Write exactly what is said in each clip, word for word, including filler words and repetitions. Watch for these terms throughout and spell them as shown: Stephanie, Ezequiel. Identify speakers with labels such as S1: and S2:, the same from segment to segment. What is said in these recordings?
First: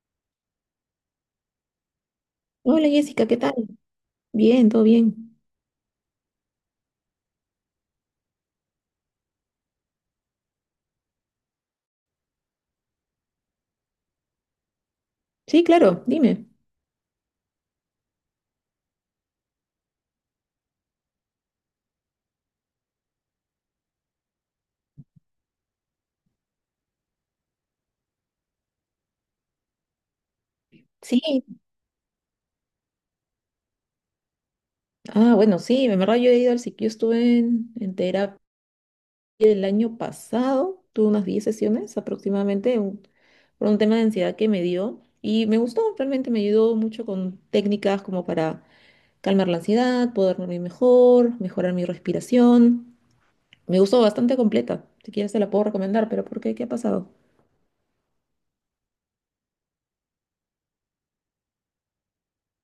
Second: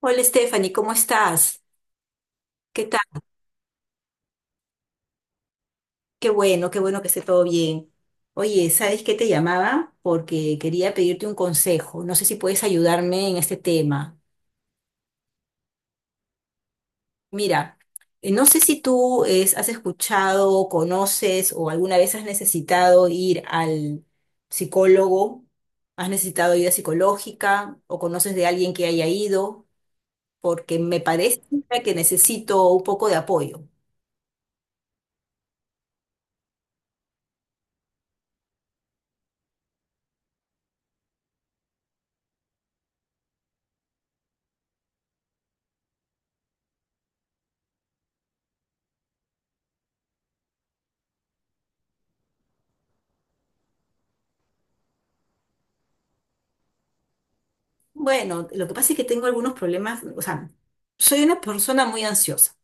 S1: Hola Stephanie, ¿cómo estás? ¿Qué
S2: Hola
S1: tal?
S2: Jessica, ¿qué tal? Bien, todo bien.
S1: Qué bueno, qué bueno que esté todo bien. Oye, ¿sabes qué te llamaba? Porque quería pedirte un consejo. No sé si puedes ayudarme en este tema.
S2: Sí, claro, dime.
S1: Mira, eh, no sé si tú es- has escuchado, conoces o alguna vez has necesitado ir al psicólogo, has necesitado ayuda psicológica o conoces de alguien que haya ido, porque me
S2: Sí.
S1: parece que necesito un poco de apoyo.
S2: Ah, bueno, sí, en verdad yo he ido al psiqui- yo estuve en, en terapia el año pasado, tuve unas diez sesiones aproximadamente un- por un tema de ansiedad que me dio y me gustó, realmente me ayudó mucho con técnicas como para calmar la ansiedad, poder dormir mejor, mejorar mi respiración. Me gustó bastante completa. Si quieres te la puedo recomendar, pero ¿por qué? ¿Qué ha pasado?
S1: Bueno, lo que pasa es que tengo algunos problemas, o sea, soy una persona muy ansiosa.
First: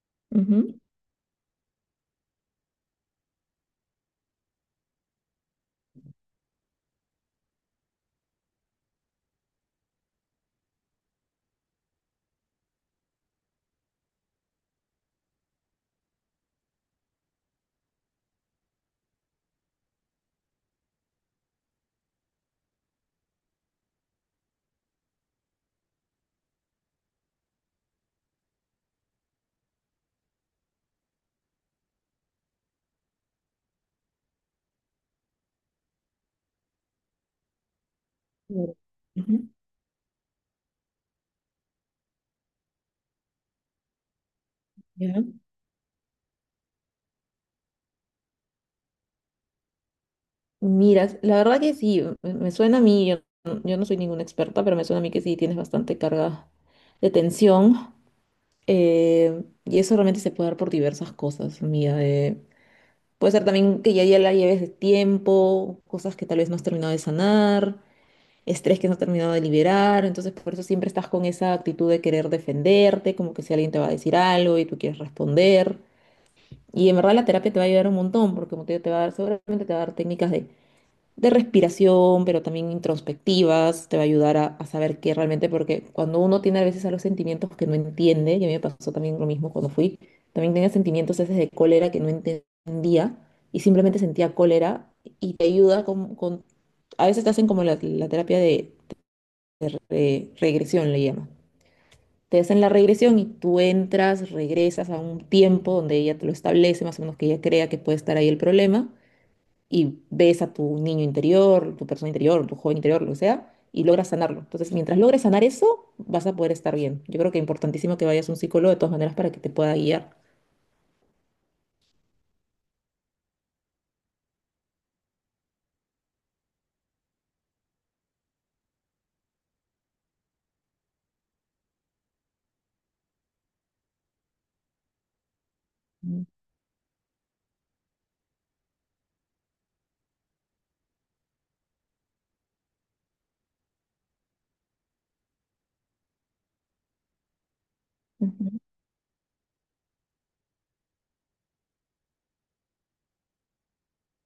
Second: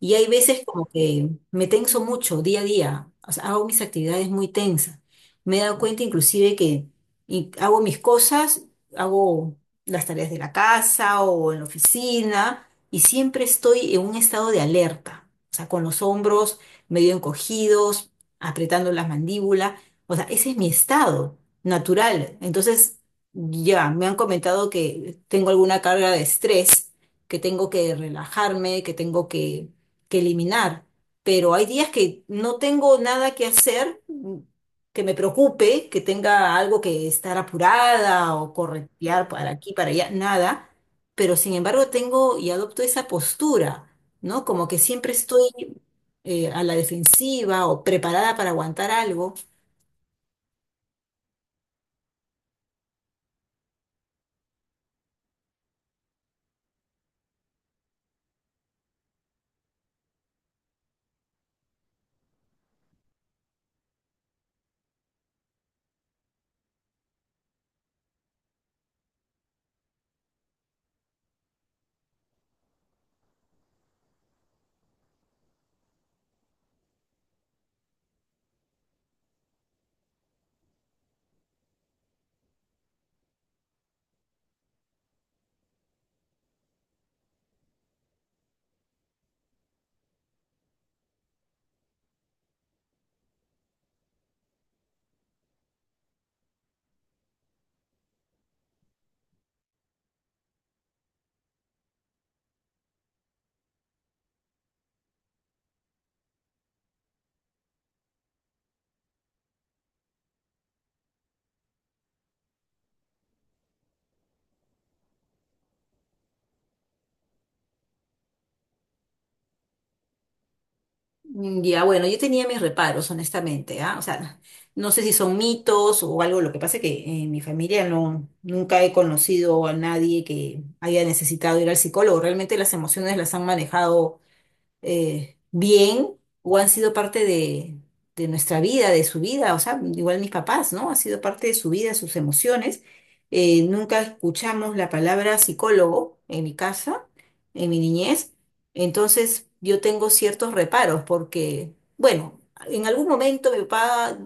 S1: Y hay veces
S2: Ujú.
S1: como que me tenso mucho día a día, o sea, hago mis actividades muy tensas. Me he dado cuenta inclusive que y hago mis cosas, hago las tareas de la casa o en la oficina y siempre estoy en un estado de alerta, o sea, con los hombros medio encogidos, apretando las mandíbulas, o sea, ese es mi estado natural. Entonces, ya me han comentado que tengo alguna carga de estrés, que tengo que relajarme, que tengo que que eliminar, pero hay días que no tengo nada que hacer mm, que me preocupe, que tenga algo que estar apurada o corretear
S2: Ujú.
S1: para aquí, para allá, nada, pero sin embargo tengo y adopto esa postura, ¿no? Como que siempre
S2: ¿Ya?
S1: estoy eh, a la defensiva o preparada para aguantar algo.
S2: Mira, la verdad que sí, me me suena a mí, yo, mm, yo no soy ninguna experta, pero me suena a mí que sí tienes bastante carga de tensión. Eh, y eso realmente se puede dar por diversas cosas, mira. Eh, puede ser también que ya, ya la lleves de tiempo, cosas que tal vez no has terminado de sanar, estrés que no has terminado de liberar. Entonces, por eso siempre estás con esa actitud de querer defenderte, como que si alguien te va a decir algo y tú quieres responder. Y en verdad la terapia te va a ayudar un montón, porque como te digo, te va a dar, seguramente te va a dar técnicas de de respiración, pero también introspectivas, te va a ayudar a, a saber qué realmente, porque cuando uno tiene a veces a los sentimientos que no entiende, y a mí me pasó también lo mismo cuando fui, también tenía sentimientos a veces de cólera que no entendía y simplemente sentía cólera y te ayuda con, con- a veces te hacen como la, la terapia de, de re- regresión, le llaman. Te hacen la regresión y tú entras, regresas a un tiempo donde ella te lo establece, más o menos que ella crea que puede estar ahí el problema y ves a tu niño interior, tu persona interior, tu joven interior, lo que sea, y logras sanarlo. Entonces, mientras logres sanar eso, vas a poder estar bien. Yo creo que es importantísimo que vayas a un psicólogo de todas maneras para que te pueda guiar.
S1: Mm, ya, bueno, yo tenía mis reparos, honestamente, ¿ah? O sea, no sé si son mitos o algo, lo que pasa es que eh, en mi familia no, nunca he conocido a nadie que haya necesitado ir al psicólogo, realmente las emociones las han manejado eh, bien
S2: Mm.
S1: o han sido parte de, de nuestra vida, de su vida, o sea, igual mis papás, ¿no? Ha sido parte de su vida, sus emociones. Eh, nunca escuchamos la palabra psicólogo en mi casa, en mi niñez.
S2: Ujú,
S1: Entonces yo tengo ciertos reparos porque, bueno, en algún momento mi papá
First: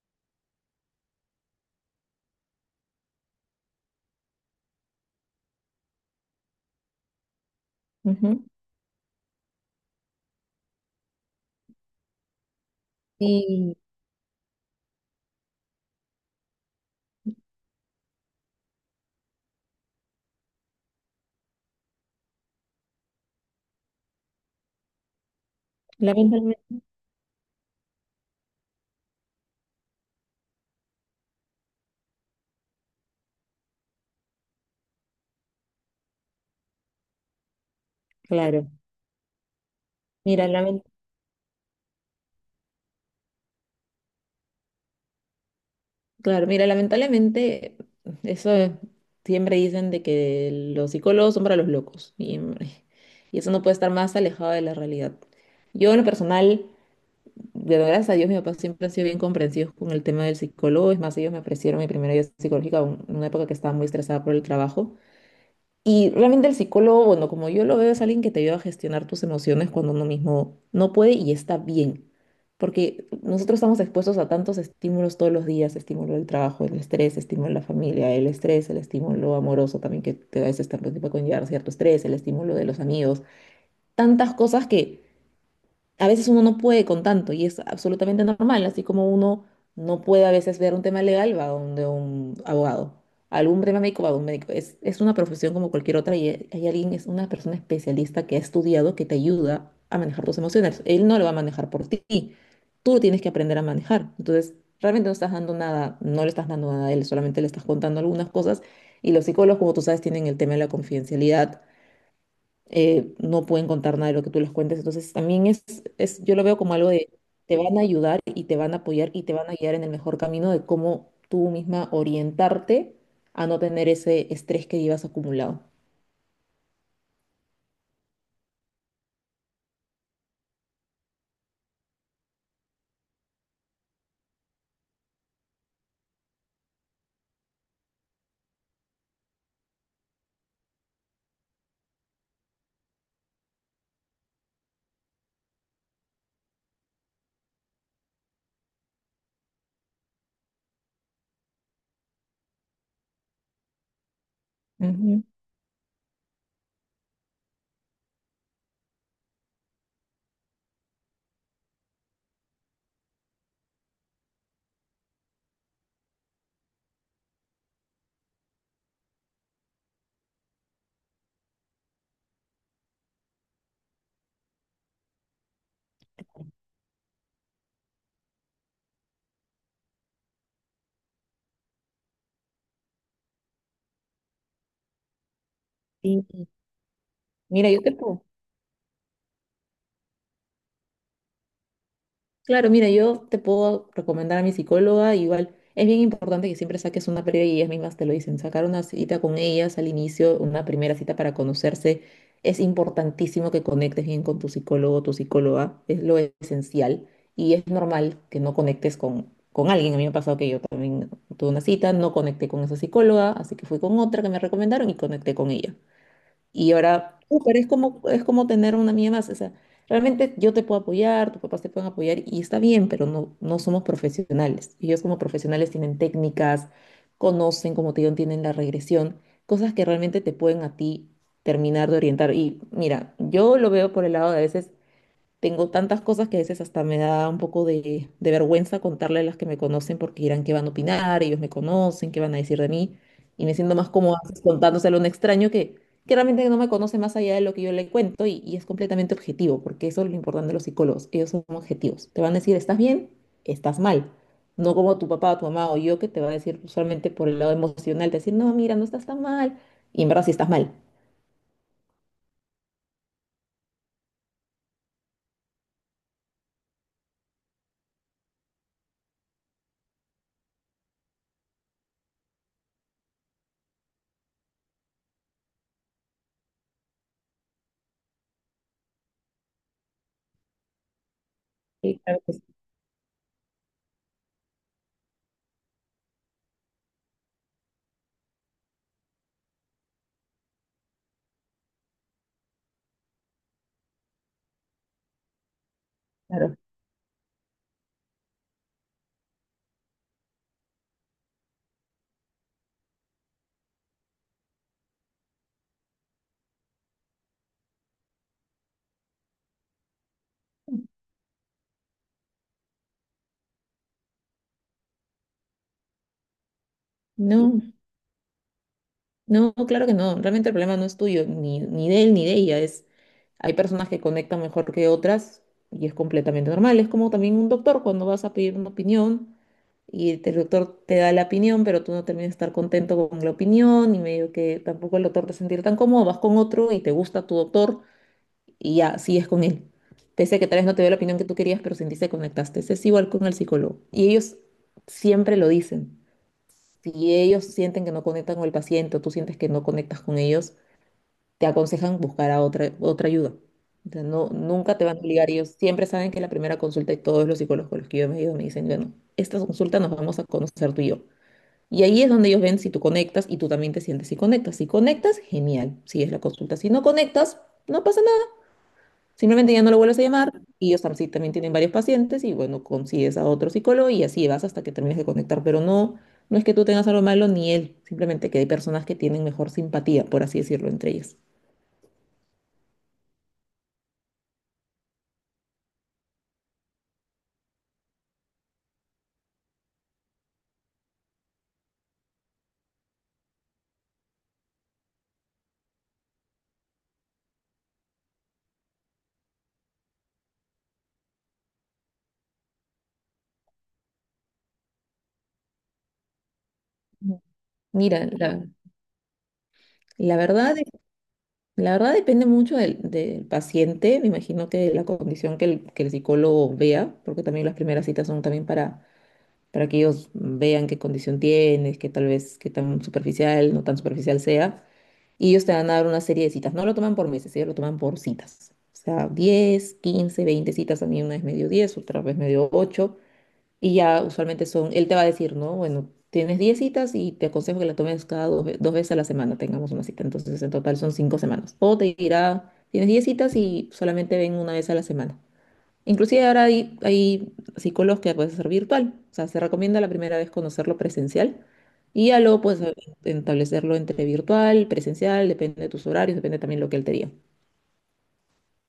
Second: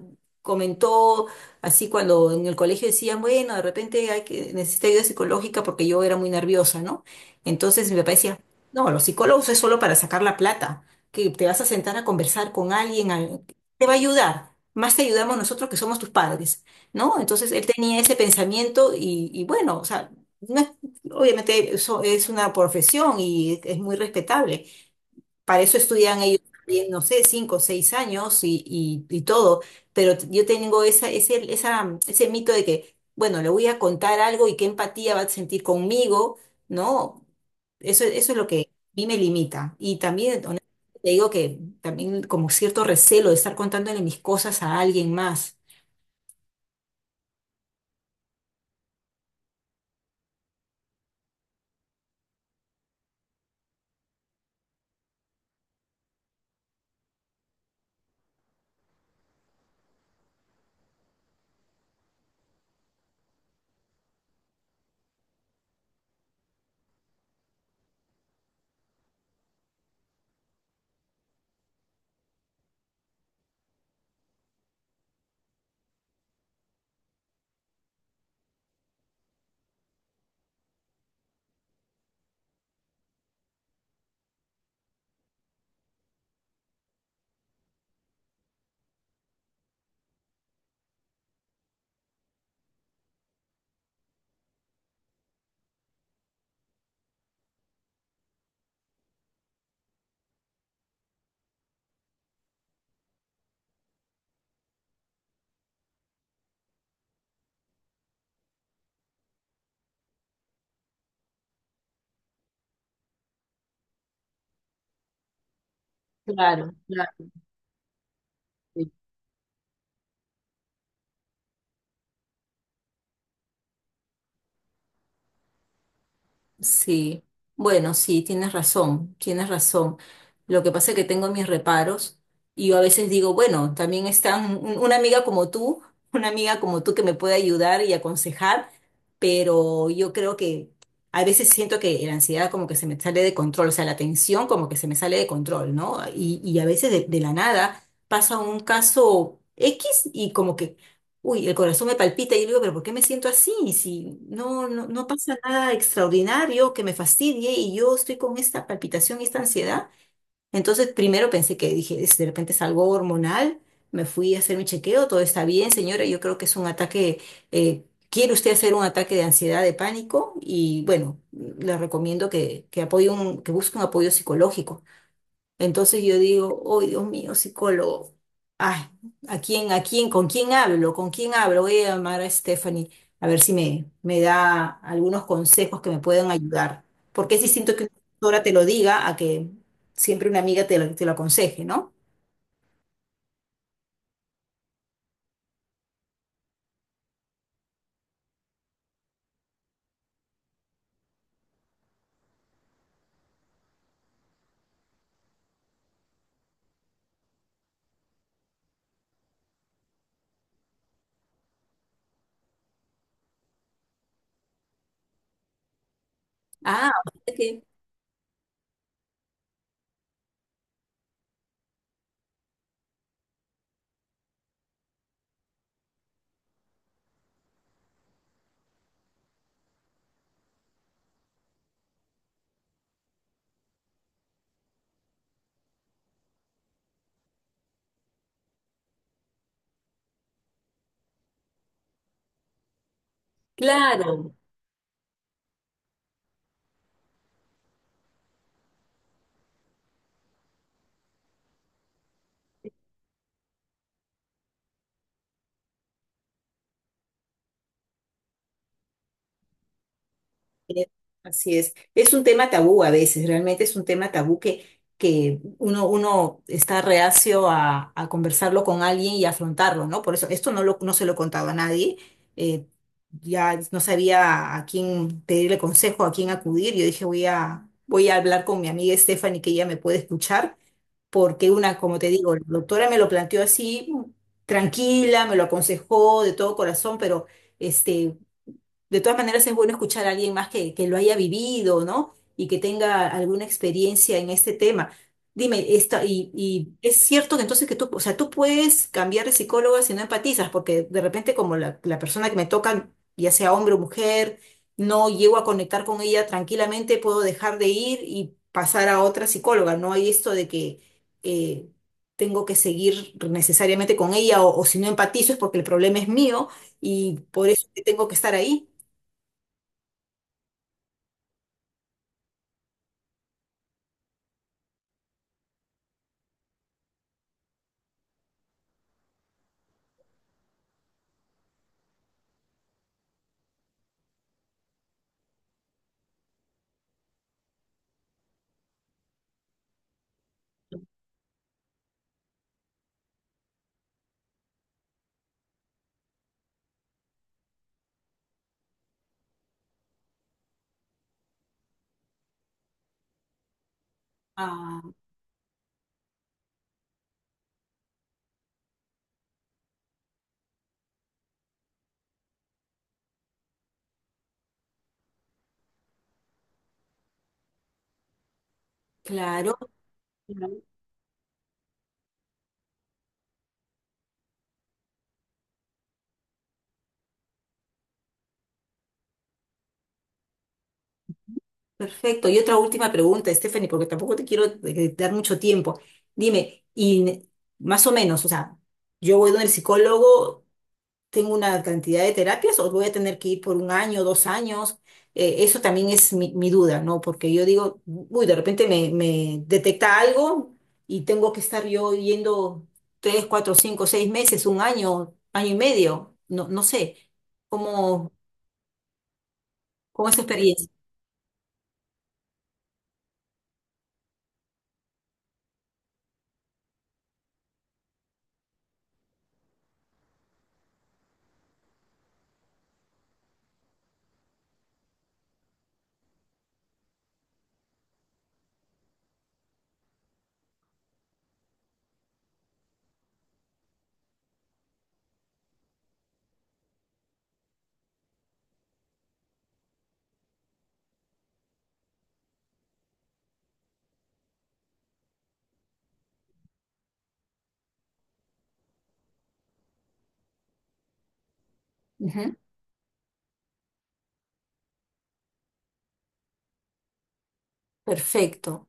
S1: comentó así cuando en el colegio decían, bueno, de repente hay que, necesita ayuda psicológica porque yo era muy nerviosa, ¿no? Entonces mi papá decía,
S2: ujú.
S1: no, los psicólogos es solo para sacar la plata, que te vas a sentar a conversar con alguien, al-
S2: Y
S1: te va a ayudar, más te ayudamos nosotros que somos tus padres, ¿no? Entonces él tenía ese pensamiento y, y bueno, o sea, no es- obviamente eso es una profesión y es muy respetable, para eso estudian ellos
S2: lamentablemente,
S1: también, no sé, cinco o seis años y, y- y todo. Pero t- yo tengo esa, ese, esa, ese mito de que, bueno, le voy a contar algo y qué empatía va a sentir conmigo, ¿no? Eso, eso es lo que
S2: claro,
S1: a mí me limita. Y también,
S2: mira,
S1: honestamente,
S2: lamen-
S1: te digo que también como cierto recelo de estar contándole mis cosas a alguien más.
S2: claro, mira, lamentablemente, eso es- siempre dicen de que los psicólogos son para los locos, y, y eso no puede estar más alejado de la realidad. Yo en lo personal Pero gracias a Dios, mi papá siempre ha sido bien comprensivo con el tema del psicólogo. Es más, ellos me ofrecieron mi primera ayuda psicológica un- en una época que estaba muy estresada por el trabajo. Y realmente el psicólogo, bueno, como yo lo veo, es alguien que te ayuda a gestionar tus emociones cuando uno mismo no puede y está bien. Porque nosotros estamos expuestos a tantos estímulos todos los días, estímulo del trabajo, el estrés, estímulo de la familia, el estrés, el estímulo amoroso también que te da ese estímulo que puede conllevar cierto estrés, el estímulo de los amigos, tantas cosas que a veces uno no puede con tanto y es absolutamente normal, así como uno no puede a veces ver un tema legal, va donde un abogado, algún tema médico, va a un médico. Es, es una profesión como cualquier otra y hay hay alguien, es una persona especialista que ha estudiado que te ayuda a manejar tus emociones. Él no lo va a manejar por ti, tú lo tienes que aprender a manejar. Entonces, realmente no estás dando nada, no le estás dando nada a él, solamente le estás contando algunas cosas y los psicólogos, como tú sabes, tienen el tema de la confidencialidad, eh, no pueden contar nada de lo que tú les cuentes. Entonces, también es, es, yo lo veo
S1: Claro,
S2: como algo de,
S1: claro.
S2: te van a ayudar y te van a apoyar y te van a guiar en el mejor camino de cómo tú misma orientarte a no tener ese estrés que llevas acumulado.
S1: Sí, bueno, sí, tienes razón, tienes razón. Lo que pasa es que tengo mis reparos y yo a veces digo, bueno, también está un- un- una amiga como tú, una amiga como tú que me puede ayudar y aconsejar, pero yo creo que a veces siento que la ansiedad como que se me sale de control, o sea, la tensión como que se me sale de control, ¿no? Y, y a veces de, de la nada pasa un caso X y como que, uy, el corazón me palpita y yo digo, pero ¿por qué me siento así? Si no, no, no
S2: Ujú.
S1: pasa nada extraordinario que me fastidie y yo estoy con esta palpitación y esta ansiedad. Entonces, primero pensé que dije, "Es- de repente es algo hormonal. Me fui a hacer mi chequeo, todo está bien, señora. Yo creo que es un ataque, eh, ¿quiere usted hacer un ataque de ansiedad, de pánico? Y bueno, le recomiendo que, que apoye un, que busque un apoyo psicológico. Entonces yo digo, oh, Dios mío, psicólogo, ay, ¿a quién, a quién, con quién hablo? ¿Con quién hablo? Voy a llamar a Stephanie a ver si me, me da algunos consejos que me
S2: Sí.
S1: puedan ayudar. Porque es
S2: Mira,
S1: distinto
S2: yo
S1: que una
S2: te puedo.
S1: doctora te lo diga a que siempre una amiga te lo, te lo aconseje, ¿no?
S2: Claro, mira, yo te puedo recomendar a mi psicóloga, igual es bien importante que siempre saques una previa y ellas mismas te lo dicen, sacar una cita con ellas al inicio, una primera cita para conocerse, es importantísimo que conectes bien con tu psicólogo o tu psicóloga, es lo esencial y es normal que no conectes con, con alguien, a mí me ha pasado que yo también tuve una cita, no conecté con esa psicóloga, así que fui con otra que me recomendaron y conecté con ella. Y
S1: Ah, o
S2: ahora,
S1: sea
S2: uh, pero
S1: que,
S2: es como, es como tener una amiga más. O sea, realmente yo te puedo apoyar, tus papás te pueden apoyar y está bien, pero no, no somos profesionales. Ellos como profesionales tienen técnicas, conocen, como te digo, tienen la regresión, cosas que realmente te pueden a ti terminar de orientar. Y mira, yo lo veo por el lado de a veces tengo tantas cosas que a veces hasta me da un poco de, de vergüenza contarle a las que me conocen porque dirán qué van a opinar, ellos me conocen, qué van a decir de mí. Y me siento más cómoda
S1: claro.
S2: pues, contándoselo a un extraño que, que realmente no me conoce más allá de lo que yo le cuento y, y es completamente objetivo, porque eso es lo importante de los psicólogos, ellos son objetivos. Te van a decir, estás bien, estás mal. No como tu papá, tu mamá o yo que te va a decir usualmente por el lado emocional, te decir, no, mira, no estás tan mal. Y en verdad sí estás mal.
S1: Eh, Así es. Es un tema tabú a veces, realmente es un tema tabú que, que uno, uno está reacio a, a conversarlo con alguien y afrontarlo, ¿no? Por eso, esto no lo, no se lo he contado a nadie. eh, ya no sabía a quién pedirle consejo, a quién acudir. Yo dije, voy a, voy a hablar con mi amiga Stephanie, que ella me puede escuchar, porque una, como
S2: Sí,
S1: te
S2: claro
S1: digo,
S2: que
S1: la
S2: sí,
S1: doctora me lo planteó así, tranquila, me lo aconsejó de todo corazón, pero... Este, de todas maneras, es bueno escuchar a alguien más que, que lo haya vivido, ¿no? Y que tenga alguna experiencia en este tema. Dime, esta, y,
S2: claro.
S1: y es cierto que entonces que tú, o sea, tú puedes cambiar de psicóloga si no empatizas, porque de repente como la, la persona que me toca, ya sea hombre o mujer, no llego a conectar con ella tranquilamente, puedo dejar de ir y pasar a otra psicóloga. No hay esto de que eh, tengo que seguir necesariamente con ella o, o si no empatizo es porque el problema es mío y por
S2: No.
S1: eso que tengo que estar ahí.
S2: No, claro que no. Realmente el problema no es tuyo, ni, ni de él, ni de ella. Es, hay personas que conectan mejor que otras y es completamente normal. Es como también un doctor cuando vas a pedir una opinión y el doctor te da la opinión, pero tú no terminas de estar contento con la opinión y medio que tampoco el doctor te sentir tan cómodo. Vas con otro y te gusta tu doctor y ya sigues con él. Pese a que tal vez no te dio la opinión que tú querías, pero sentiste que conectaste. Es igual con el psicólogo. Y ellos siempre lo dicen. Si ellos sienten que no conectan con el paciente o tú sientes que no conectas con ellos, te aconsejan buscar a otra, otra ayuda. O sea, no, nunca te
S1: Ah,
S2: van a obligar. Ellos siempre saben que la primera consulta y todos los psicólogos con los que yo me he ido me dicen, bueno, esta consulta nos vamos a conocer tú y yo. Y ahí es donde ellos ven si tú conectas y tú también te sientes si conectas. Si conectas, genial, sigues la consulta. Si no conectas, no pasa. Simplemente
S1: claro,
S2: ya no lo vuelves a llamar
S1: claro.
S2: y ellos tam- sí también tienen varios pacientes y bueno, consigues a otro psicólogo y así vas hasta que termines de conectar. Pero no, no es que tú tengas algo malo ni él, simplemente que hay personas que tienen mejor simpatía, por así decirlo, entre ellas.
S1: Perfecto. Y otra última pregunta, Stephanie, porque tampoco te quiero eh, dar mucho tiempo. Dime, y ne- más o menos, o sea, yo voy donde el psicólogo, tengo una cantidad de terapias o voy a tener que ir por un año, dos años. Eh, eso también es mi, mi duda, ¿no? Porque yo digo, uy, de repente me, me detecta algo y tengo que estar yo yendo tres, cuatro, cinco, seis meses, un año, año y medio, no, no sé,
S2: Ujú. Mira,
S1: cómo,
S2: la,
S1: cómo es
S2: la
S1: tu
S2: verdad, de-
S1: experiencia.
S2: la verdad depende mucho del, del paciente, me imagino que de la condición que el, que el psicólogo vea, porque también las primeras citas son también para, para que ellos vean qué condición tienes, que tal vez qué tan superficial, no tan superficial sea. Y ellos te van a dar una serie de citas. No lo toman por meses, ellos lo toman por citas. O sea, diez quince veinte citas. A mí una vez me dio diez, otra vez me dio ocho. Y ya usualmente son, él te va a decir, ¿no? Bueno, tienes diez citas y te aconsejo que la tomes cada dos, ve- dos veces a la semana, tengamos una cita. Entonces, en total son cinco semanas. O te dirá, tienes diez citas y solamente ven una vez a la semana. Inclusive ahora hay, hay psicólogos que puedes hacer virtual, o sea, se recomienda la primera vez conocerlo presencial y ya luego puedes eh, establecerlo entre virtual, presencial, depende de tus horarios, depende también lo que él te diga.
S1: Perfecto,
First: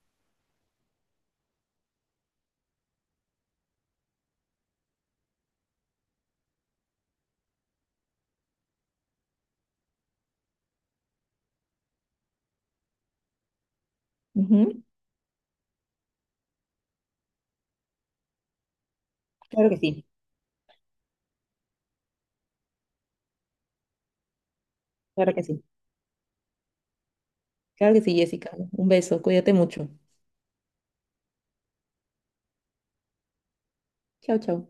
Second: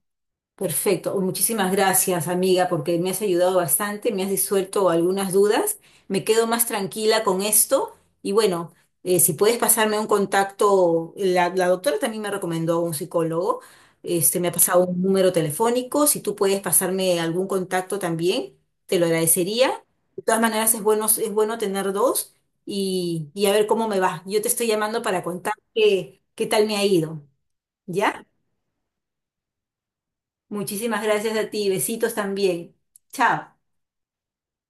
S1: perfecto. Muchísimas gracias, amiga, porque me has ayudado bastante, me has disuelto algunas dudas. Me quedo más tranquila con esto. Y bueno, eh, si puedes pasarme un contacto, la, la doctora también me recomendó un psicólogo. Este, me ha
S2: Ujú.
S1: pasado un número telefónico. Si tú puedes pasarme algún contacto también, te lo
S2: Claro que
S1: agradecería.
S2: sí,
S1: De todas maneras, es bueno, es bueno tener dos y, y a ver cómo me va. Yo te estoy llamando para
S2: claro que
S1: contar
S2: sí.
S1: qué, qué tal me ha ido.
S2: Claro que sí,
S1: ¿Ya?
S2: Jessica. Un beso, cuídate mucho.
S1: Muchísimas gracias a ti. Besitos también. Chao.
S2: Chao, chao.